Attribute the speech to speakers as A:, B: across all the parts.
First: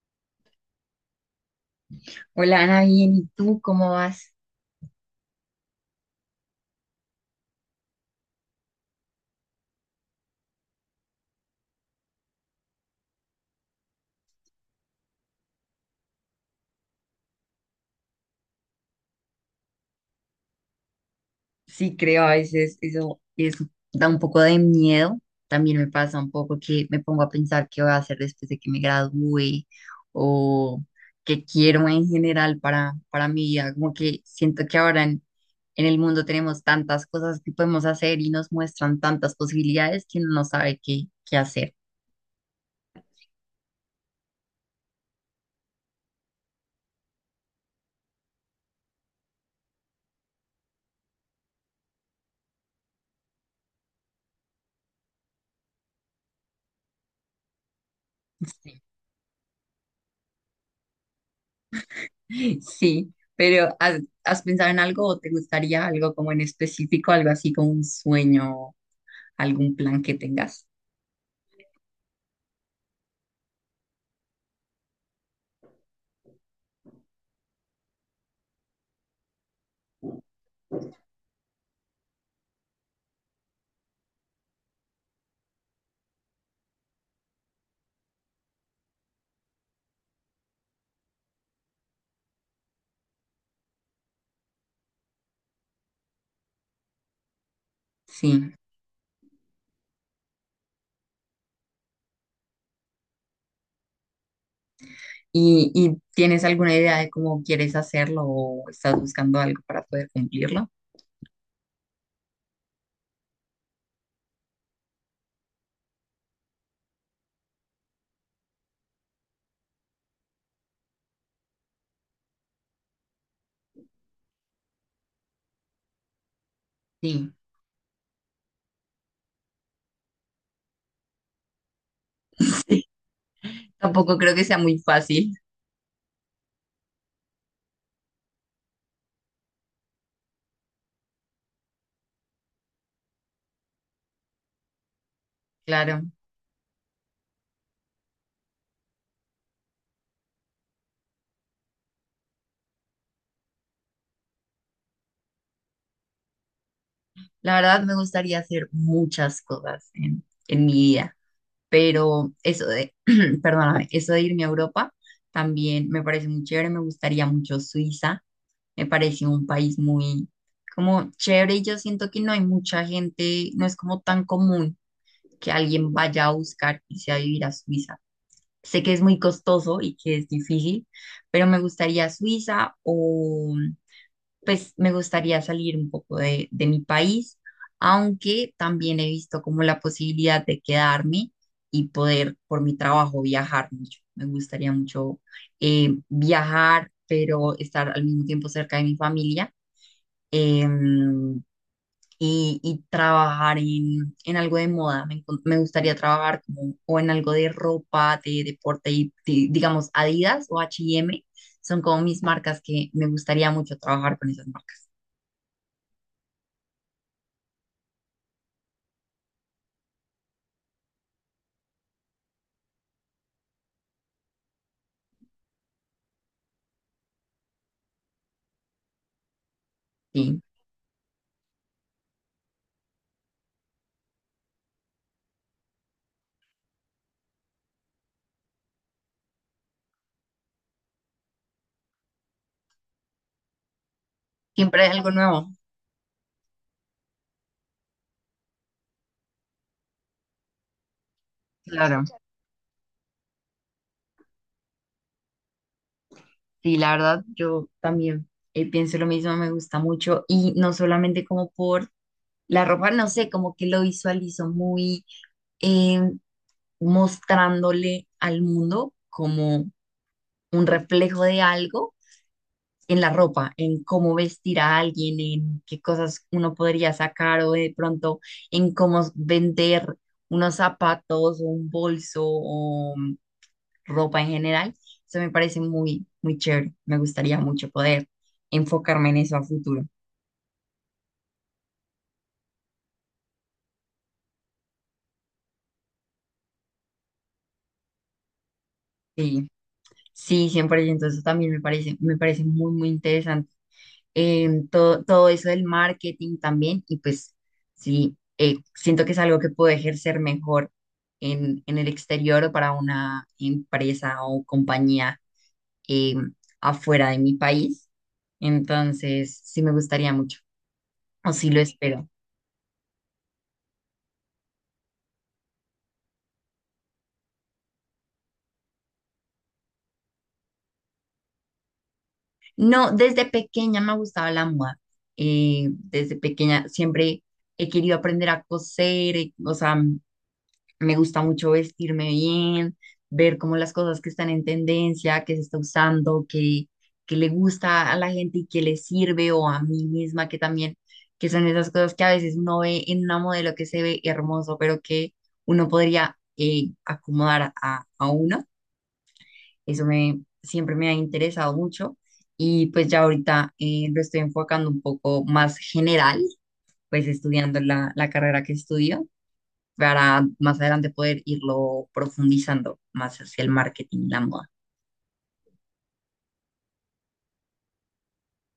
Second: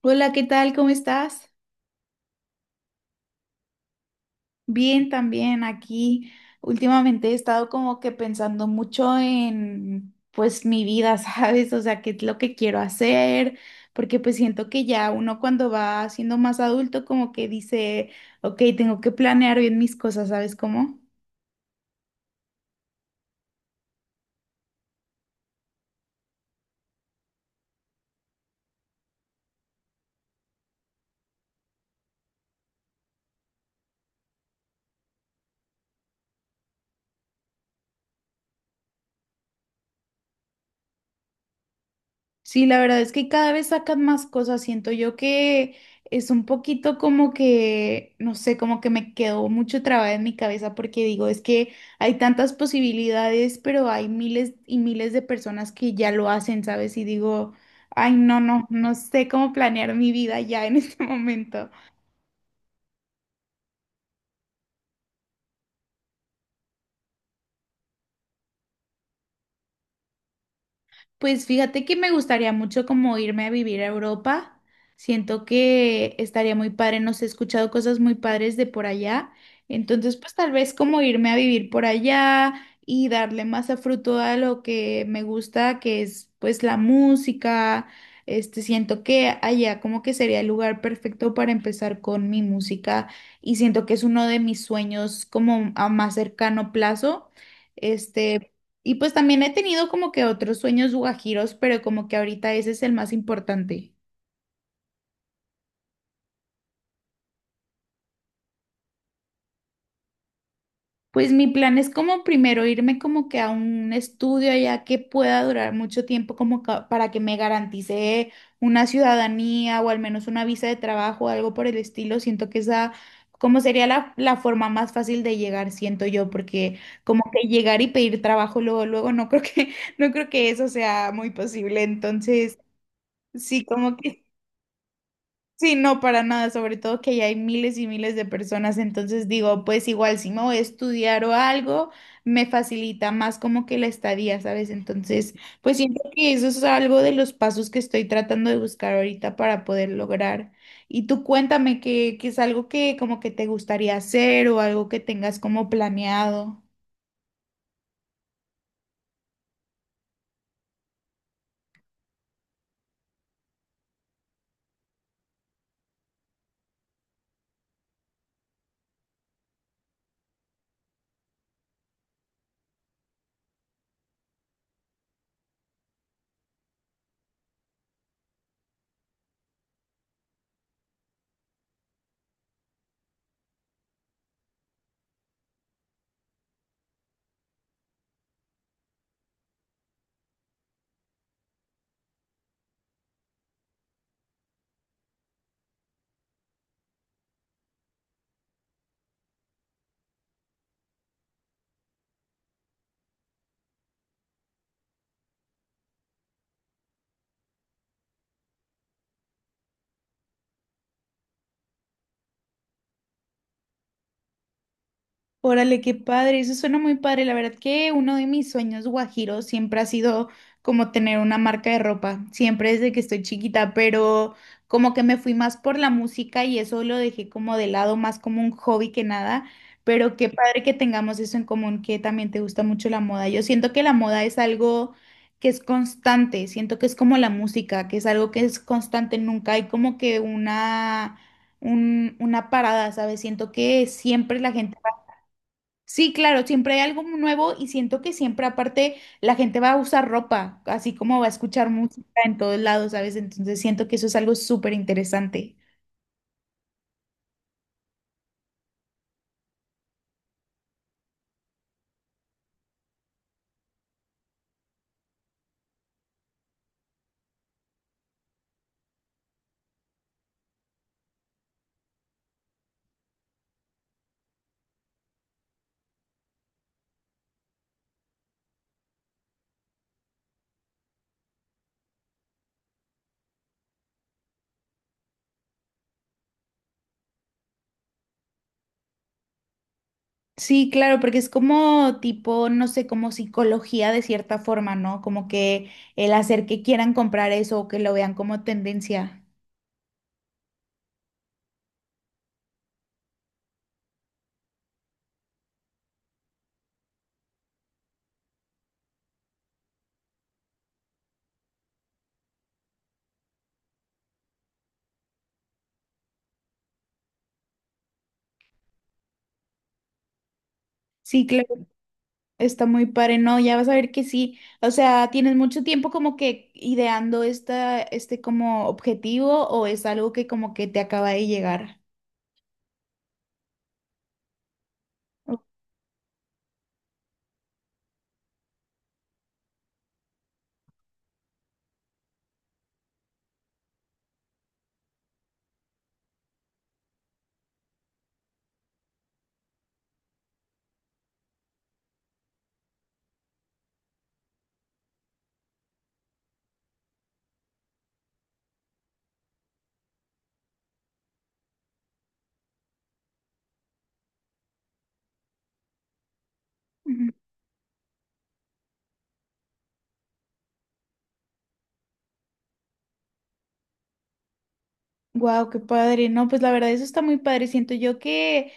A: Hola, ¿qué tal? ¿Cómo estás?
B: Hola Ana, bien, ¿y tú cómo vas?
A: Bien, también aquí. Últimamente he estado como que pensando mucho en, pues, mi vida, ¿sabes? O sea, qué es lo que quiero hacer, porque pues siento que ya uno cuando va siendo más adulto como que dice, ok, tengo que planear bien mis cosas, ¿sabes cómo?
B: Sí, creo, a veces eso da un poco de miedo. También me pasa un poco que me pongo a pensar qué voy a hacer después de que me gradúe o qué quiero en general para mi vida. Como que siento que ahora en el mundo tenemos tantas cosas que podemos hacer y nos muestran tantas posibilidades que uno no sabe qué hacer.
A: Sí, la verdad es que cada vez sacan más cosas. Siento yo que es un poquito como que, no sé, como que me quedó mucho trabada en mi cabeza porque digo, es que hay tantas posibilidades, pero hay miles y miles de personas que ya lo hacen, ¿sabes? Y digo, ay, no, no,
B: Sí,
A: no sé cómo planear mi vida ya en este momento.
B: sí, pero has pensado en algo o te gustaría algo como en específico, algo así como un sueño? Algún plan que tengas.
A: Pues fíjate que me gustaría mucho como irme a vivir a Europa. Siento que estaría muy padre, no sé, he escuchado cosas muy padres de por allá. Entonces, pues tal vez como irme a vivir por allá y darle más a fruto a lo que me gusta, que es pues la música. Este, siento que allá como que sería el lugar perfecto para empezar con mi música y siento que es uno de mis sueños como a más cercano plazo. Este,
B: Sí.
A: y pues también he tenido como que otros sueños guajiros, pero como que ahorita ese es el más importante.
B: Y tienes alguna idea de cómo quieres hacerlo o estás buscando algo para poder cumplirlo?
A: Pues mi plan es como primero irme como que a un estudio allá que pueda durar mucho tiempo como para que me garantice una ciudadanía o al menos una visa de trabajo o algo por el estilo. Siento que esa como sería la, la forma más fácil de llegar, siento yo, porque como
B: Sí.
A: que llegar y pedir trabajo luego, luego no creo que, no creo que eso sea muy posible. Entonces,
B: Sí.
A: sí, como
B: Tampoco
A: que.
B: creo que sea muy fácil,
A: Sí, no, para nada, sobre todo que ya hay miles y miles de personas, entonces digo, pues igual si me voy a estudiar o algo, me facilita más como que la estadía, ¿sabes? Entonces, pues siento
B: claro.
A: que eso es algo de los pasos que estoy tratando de buscar ahorita para poder lograr. Y tú cuéntame que es algo que como que te gustaría hacer o algo que tengas como planeado.
B: La verdad me gustaría hacer muchas cosas en mi vida, pero perdóname, eso de irme a Europa también me parece muy chévere, me gustaría mucho Suiza, me parece un país muy como chévere y yo siento que no hay mucha gente, no es como tan común que alguien vaya a buscar irse a vivir a Suiza. Sé que es muy costoso y que es difícil, pero me gustaría Suiza o pues me gustaría salir un poco de mi país, aunque también he visto como la posibilidad de quedarme y poder por mi trabajo viajar mucho. Me gustaría mucho viajar, pero estar al mismo tiempo cerca de mi familia, em, y trabajar en algo de moda. Me gustaría trabajar como, o en algo de ropa, de deporte, digamos Adidas o H&M. Son como mis marcas que me gustaría mucho trabajar con esas marcas.
A: Órale, qué padre, eso suena muy padre. La verdad que uno de mis sueños guajiros siempre ha sido como tener una marca de ropa, siempre desde que estoy chiquita, pero como que me fui más por la música y eso lo dejé como de lado, más como un hobby que nada. Pero qué
B: Sí.
A: padre que tengamos eso en común, que también te gusta mucho la moda. Yo siento que la moda es algo que es constante, siento que es como la música, que es algo que es constante, nunca hay como que una, una parada, ¿sabes? Siento que siempre la gente.
B: Siempre hay algo nuevo,
A: Sí, claro, siempre hay algo nuevo y siento que siempre aparte la gente va a usar ropa, así como va a escuchar
B: claro.
A: música en todos lados, ¿sabes? Entonces siento que eso es algo súper interesante.
B: Sí, la verdad, yo también pienso lo mismo, me gusta mucho y no solamente como por la ropa, no sé, como que lo visualizo muy eh, mostrándole al mundo como un reflejo de algo en la ropa, en cómo vestir a alguien, en qué cosas uno podría sacar o de pronto en cómo vender unos zapatos o un bolso o ropa en general. Eso me parece muy chévere. Me gustaría mucho poder enfocarme en eso a futuro.
A: Sí, claro, porque es como tipo, no sé, como psicología de cierta forma, ¿no? Como que el hacer que quieran comprar eso o que lo vean como tendencia.
B: Sí, sí, 100%. Entonces también me parece muy interesante. Todo eso del marketing también. Y pues sí, siento que es algo que puedo ejercer mejor en el exterior o para una empresa o compañía, em, afuera de mi país. Entonces, sí me gustaría mucho,
A: Sí,
B: o sí lo
A: claro,
B: espero.
A: está muy padre, ¿no? Ya vas a ver que sí. O sea, ¿tienes mucho tiempo como que ideando esta, este como objetivo o es algo que como que te acaba de llegar?
B: No, desde pequeña me ha gustado la moda. Desde pequeña siempre he querido aprender a coser, o sea, me gusta mucho vestirme bien, ver como las cosas que están en tendencia, que se está usando, que le gusta a la gente y que le sirve o a mí misma, que también, que son esas cosas que a veces uno ve en una modelo que se ve hermoso, pero que uno podría acomodar a uno. Siempre me ha interesado mucho y pues ya ahorita lo estoy enfocando un poco más general, pues estudiando la carrera que estudio para más adelante poder irlo profundizando más hacia el marketing y la moda.
A: Wow, qué padre. No, pues la verdad eso está muy padre. Siento yo que.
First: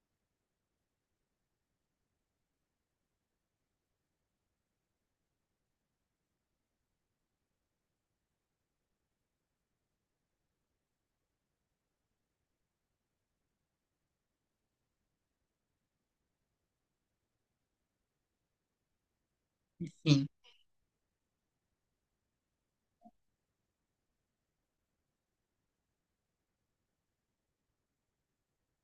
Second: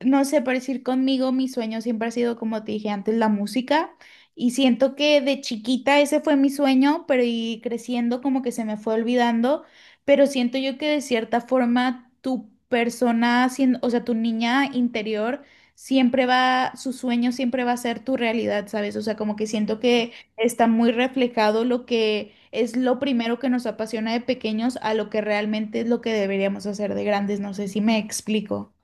A: No sé, por decir conmigo, mi sueño siempre ha sido, como te dije antes, la música. Y siento que de chiquita ese fue mi sueño, pero y creciendo como que se me fue olvidando. Pero siento yo que de cierta forma tu persona, o sea, tu niña interior, siempre va, su sueño siempre va a ser tu realidad, ¿sabes? O sea, como que siento que
B: Sí.
A: está muy reflejado lo que es lo primero que nos apasiona de pequeños a lo que realmente es lo que deberíamos hacer de grandes. No sé si me explico.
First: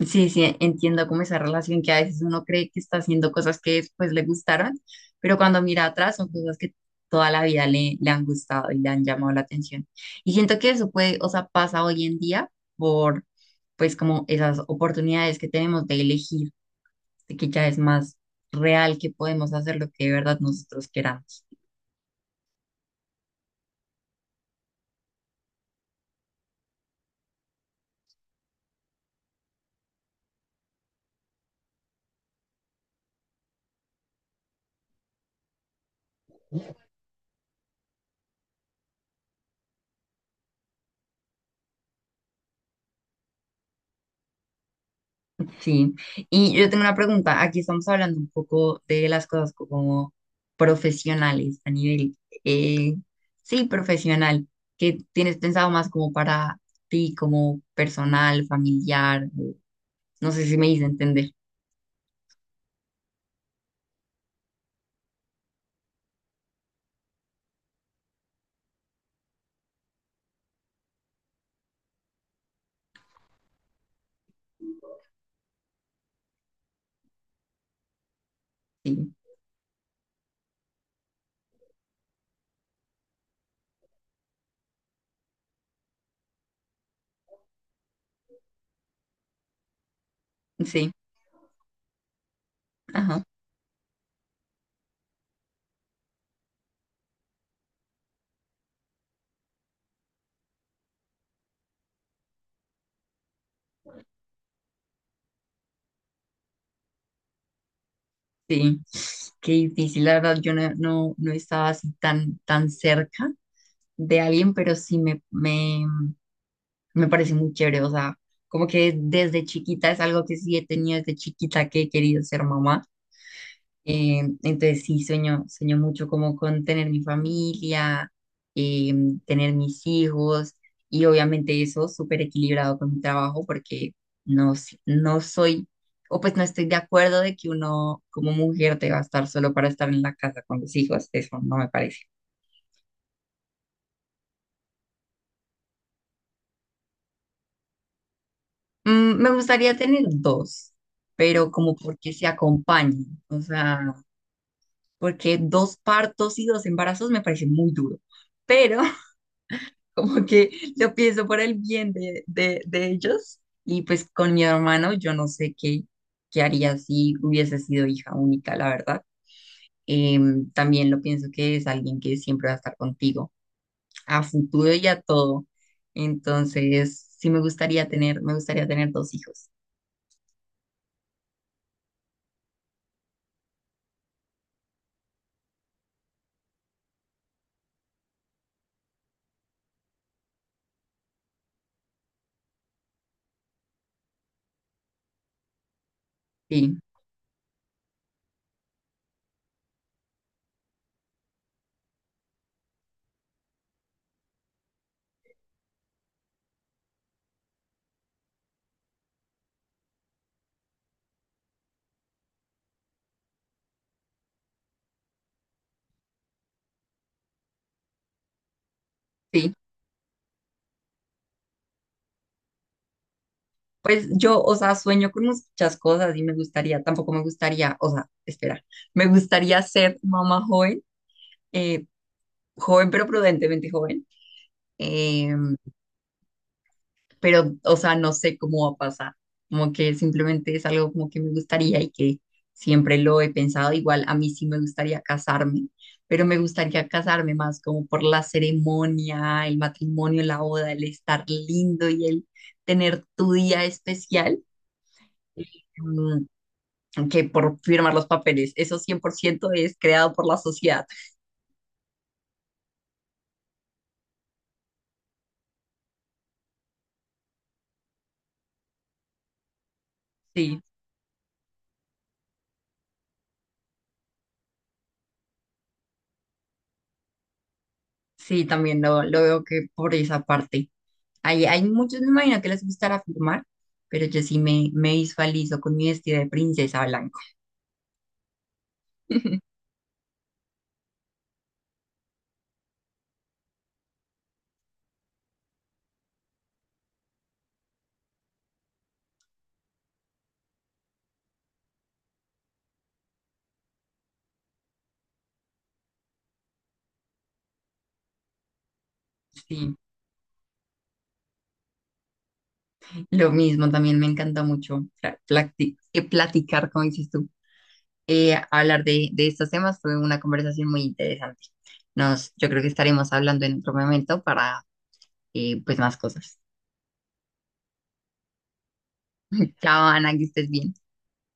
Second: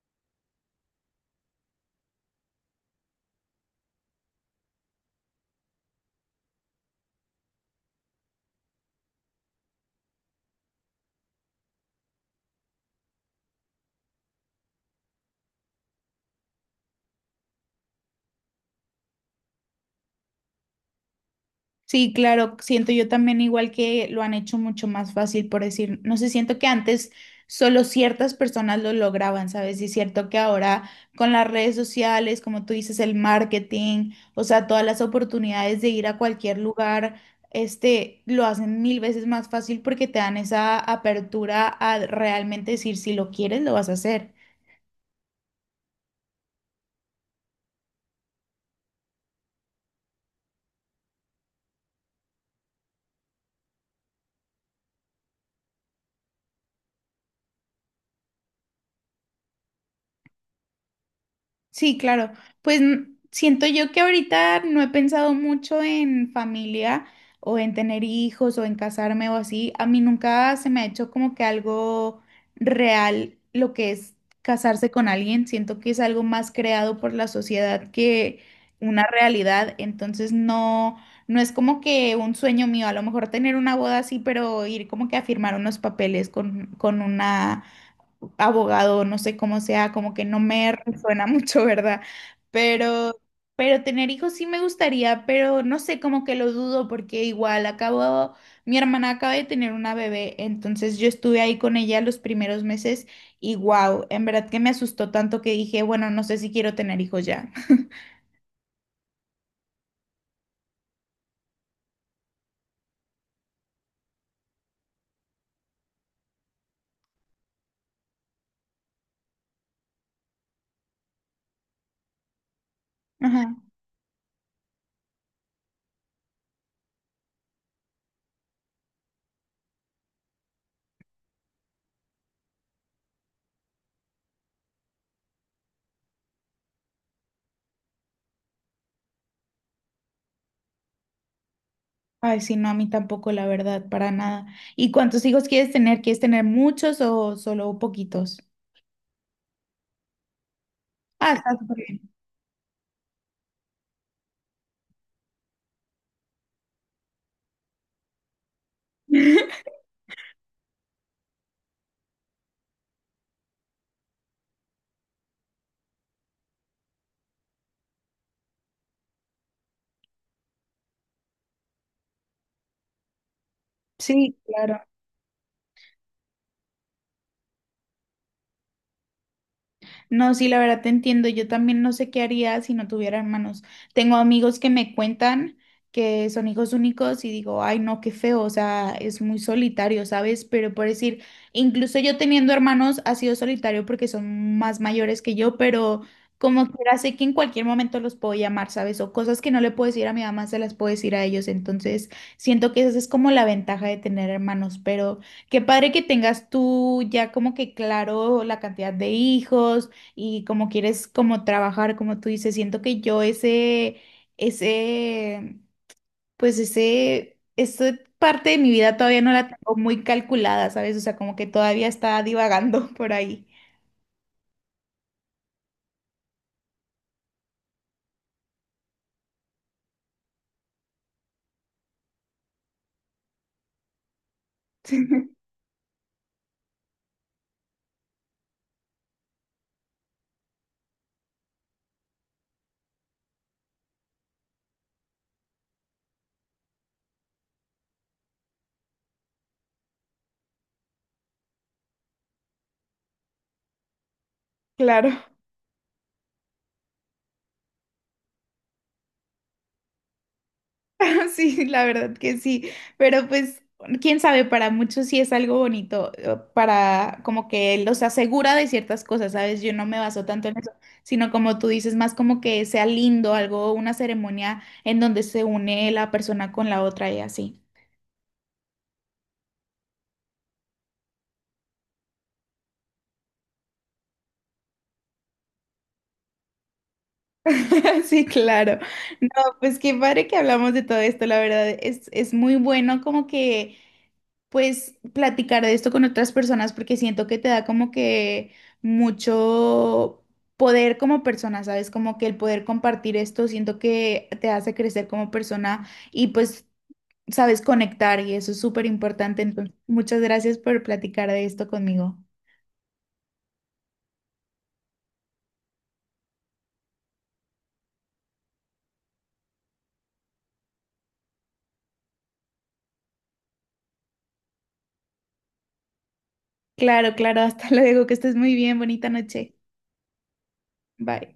B: Sí, sí, entiendo como esa relación que a veces uno cree que está haciendo cosas que después le gustaron, pero cuando mira atrás son cosas que toda la vida le han gustado y le han llamado la atención. Y siento que eso puede, o sea, pasa hoy en día por, pues, como esas oportunidades que tenemos de elegir, de que ya es más real que podemos hacer lo que de verdad nosotros queramos.
A: Sí, claro, siento yo también igual que lo han hecho mucho más fácil, por decir, no sé, siento que antes solo ciertas personas lo lograban, ¿sabes? Y es cierto que ahora con las redes sociales, como tú dices, el marketing, o sea, todas las oportunidades de ir a cualquier lugar, este, lo hacen mil veces más fácil porque te dan esa apertura a realmente decir si lo quieres, lo vas a hacer.
B: Sí, y yo tengo una pregunta. Aquí estamos hablando un poco de las cosas como profesionales a nivel, eh, sí, profesional. ¿Qué tienes pensado más como para ti, como personal, familiar? No sé si me hice entender.
A: Sí, claro. Pues siento yo que ahorita no he pensado mucho en familia o en tener hijos o en casarme o así. A mí nunca se me ha hecho como que algo real lo que es casarse con alguien. Siento que es algo más creado por la sociedad que una
B: Sí,
A: realidad. Entonces no, no es como que un sueño mío. A lo mejor tener una boda así, pero ir como que a firmar unos papeles con una abogado, no sé cómo sea, como que no me
B: sí,
A: resuena mucho, ¿verdad? Pero,
B: ajá,
A: pero tener hijos sí me gustaría, pero no sé, como que lo dudo porque igual acabo, mi hermana acaba de tener una bebé, entonces yo estuve ahí con ella los primeros meses y wow, en verdad que me asustó tanto que dije, bueno, no sé si quiero tener hijos ya.
B: sí. Qué difícil, la verdad, yo no estaba así tan cerca de alguien, pero sí me parece muy chévere, o sea, como que desde chiquita es algo que sí he tenido desde chiquita que he querido ser mamá.
A: Ajá.
B: Entonces sí, sueño mucho como con tener mi familia, eh, tener mis hijos y obviamente eso súper equilibrado con mi trabajo porque no, no soy, o pues no estoy de acuerdo de que uno como mujer deba estar solo para estar en la casa con los hijos, eso no me parece.
A: Ay, sí, no, a mí tampoco, la verdad, para nada. ¿Y cuántos hijos quieres tener? ¿Quieres tener muchos o solo poquitos?
B: Mm, me gustaría tener dos,
A: Ah,
B: pero
A: está súper
B: como
A: bien.
B: porque se acompañen, o sea, porque dos partos y dos embarazos me parece muy duro, pero como que lo pienso por el bien de ellos y pues con mi hermano yo no sé qué haría si hubiese sido hija única, la verdad. También lo pienso que es alguien que siempre va a estar contigo, a
A: Sí,
B: futuro
A: claro.
B: y a todo. Entonces, sí me gustaría tener dos hijos.
A: No, sí, la verdad te entiendo. Yo también no sé qué haría si no tuviera hermanos. Tengo amigos que me cuentan que son hijos únicos y digo, ay, no, qué feo, o sea, es muy solitario, ¿sabes? Pero por decir, incluso yo teniendo hermanos ha sido solitario porque son más mayores que yo, pero como
B: Sí,
A: quiera sé que en cualquier momento los puedo llamar, ¿sabes? O cosas que no le puedo decir a mi mamá, se las puedo decir a ellos. Entonces, siento que esa es como la ventaja de tener hermanos, pero qué padre que tengas tú ya como que claro la cantidad de hijos y como quieres como trabajar, como tú dices, siento que yo ese, esa parte de mi vida todavía no la
B: sí.
A: tengo muy calculada, ¿sabes? O sea, como que todavía está divagando por ahí.
B: Pues yo, o sea, sueño con muchas cosas y me gustaría, tampoco me gustaría, o sea, espera, me gustaría ser mamá joven, eh, joven pero prudentemente joven, eh, pero, o sea, no sé cómo va a pasar, como que simplemente es algo como que me gustaría y que siempre lo he pensado, igual a mí sí me gustaría casarme, pero me gustaría casarme más como por la ceremonia, el matrimonio, la boda, el estar lindo y el tener tu día especial.
A: Claro.
B: Mm, que por firmar los papeles. Eso 100% es creado por la sociedad.
A: Sí, la verdad que sí, pero pues quién sabe, para muchos sí es algo bonito, para como que los asegura de ciertas cosas, ¿sabes? Yo no me baso tanto en
B: Sí,
A: eso, sino como tú dices, más como que sea lindo, algo, una ceremonia en donde se une la persona con la otra y así.
B: sí, también lo veo que por esa parte. Hay muchos, me imagino que les gustará firmar, pero yo sí me visualizo con mi vestido de princesa blanco.
A: Sí, claro. No, pues qué padre que hablamos de todo esto, la verdad es muy bueno como que pues platicar de esto con otras personas porque siento que te da como que mucho poder como persona, ¿sabes? Como que el poder compartir esto, siento que te hace crecer como persona y pues sabes conectar y eso es súper importante. Entonces,
B: Sí,
A: muchas gracias por platicar de esto conmigo.
B: lo mismo, también me encanta mucho platicar, como dices tú, hablar de estos temas. Fue una conversación muy interesante. Nos, yo creo que estaremos hablando en otro momento para pues más cosas.
A: Claro, claro, hasta luego, que estés muy bien, bonita noche.
B: Chao, Ana, que estés bien.
A: Bye.